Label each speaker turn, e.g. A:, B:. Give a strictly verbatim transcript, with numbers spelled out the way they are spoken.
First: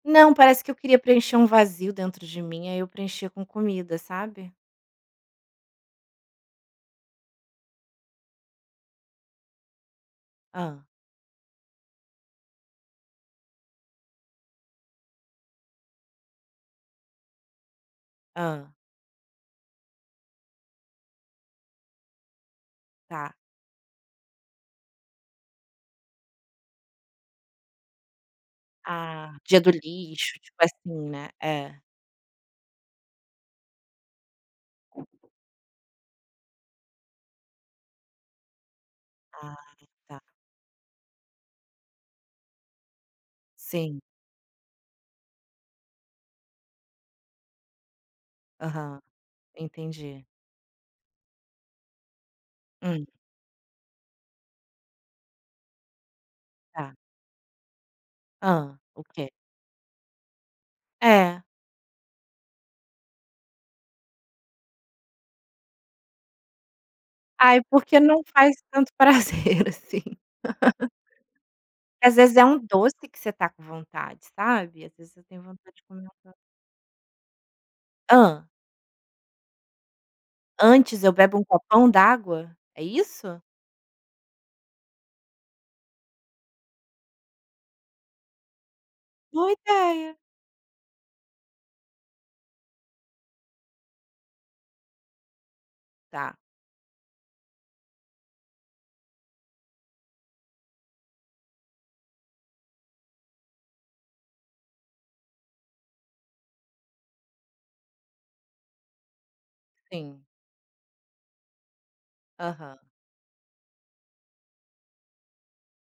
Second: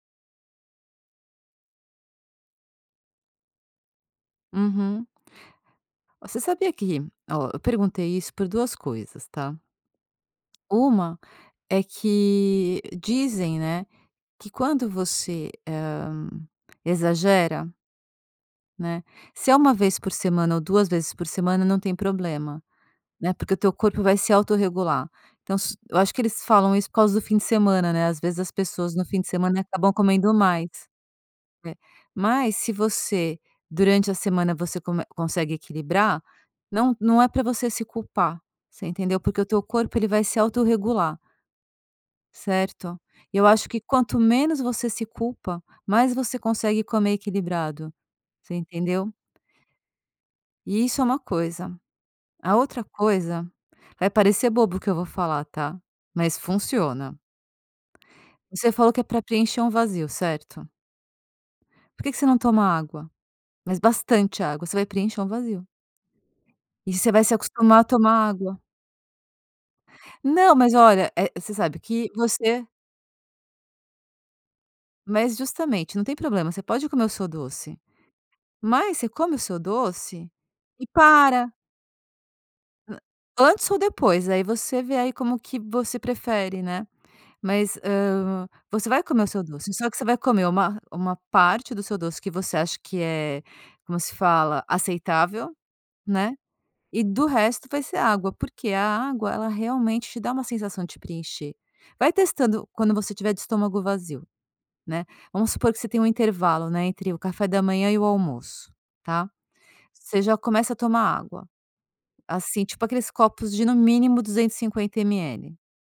A: Não, parece que eu queria preencher um vazio dentro de mim, aí eu preenchia com comida, sabe.
B: Uhum. Você sabia que, ó, eu perguntei isso por duas coisas, tá?
A: Hã.
B: uma é que dizem, né, que quando você, hã, exagera
A: Hã.
B: né, se é uma vez por semana ou duas vezes por semana, não tem problema, né,
A: Tá.
B: porque o teu corpo vai se autorregular. Então, se eu acho que eles falam isso por causa do fim de semana, né, ás vezes, as pessoas, no fim de
A: Ah, dia
B: semana,
A: do
B: comem
A: lixo, tipo
B: mais,
A: assim né,
B: né,
A: é.
B: mas se você durante a semana, você come consegue equilibrar, não não é para você se culpar, você entendeu, porque o
A: Ah,
B: teu corpo, ele
A: tá.
B: vai se autorregular. Certo, e eu acho que
A: Sim.
B: quanto menos você se culpa, mais você consegue comer equilibrado, você
A: Aham,
B: entendeu.
A: entendi.
B: E isso é uma coisa. A outra
A: Hum.
B: coisa, vai parecer bobo o que eu vou falar, tá.
A: Tá.
B: Você
A: Hã,
B: falou que é
A: o
B: para
A: quê?
B: preencher um vazio, certo?
A: É.
B: Por que que você não toma água? Mas bastante água. Você vai preencher um vazio. E você vai se
A: Ai
B: acostumar a
A: porque
B: tomar
A: não faz
B: água.
A: tanto prazer assim.
B: Não, mas olha, eh, você sabe que
A: Às vezes é um
B: você
A: doce que você está com vontade, sabe, Às vezes eu
B: Mas,
A: tenho vontade de
B: justamente,
A: comer
B: não
A: um
B: tem
A: doce.
B: problema. Você pode comer o seu doce,
A: Hã.
B: mas você come o seu doce e
A: Antes, eu bebo um
B: para.
A: copão d'água, é isso?
B: Antes ou depois, aí você vê aí como que você prefere, né, mas, hã, você vai comer o seu
A: Boa
B: doce. Só que você
A: ideia.
B: vai comer uma, uma parte do seu doce que você acha que é, como se fala, aceitável, né,
A: Tá.
B: e o resto vai ser água, porque a água, ela realmente te dá uma sensação de preencher. Vai testando quando você estiver de estômago vazio, né, vamos supor que você tem um intervalo, não é, entre o café da manhã e o almoço, tá. Você
A: Sim.
B: já começa a tomar água, assim,
A: Aham.
B: tipo aqueles copos de, no mínimo, duzentos e cinquenta ml.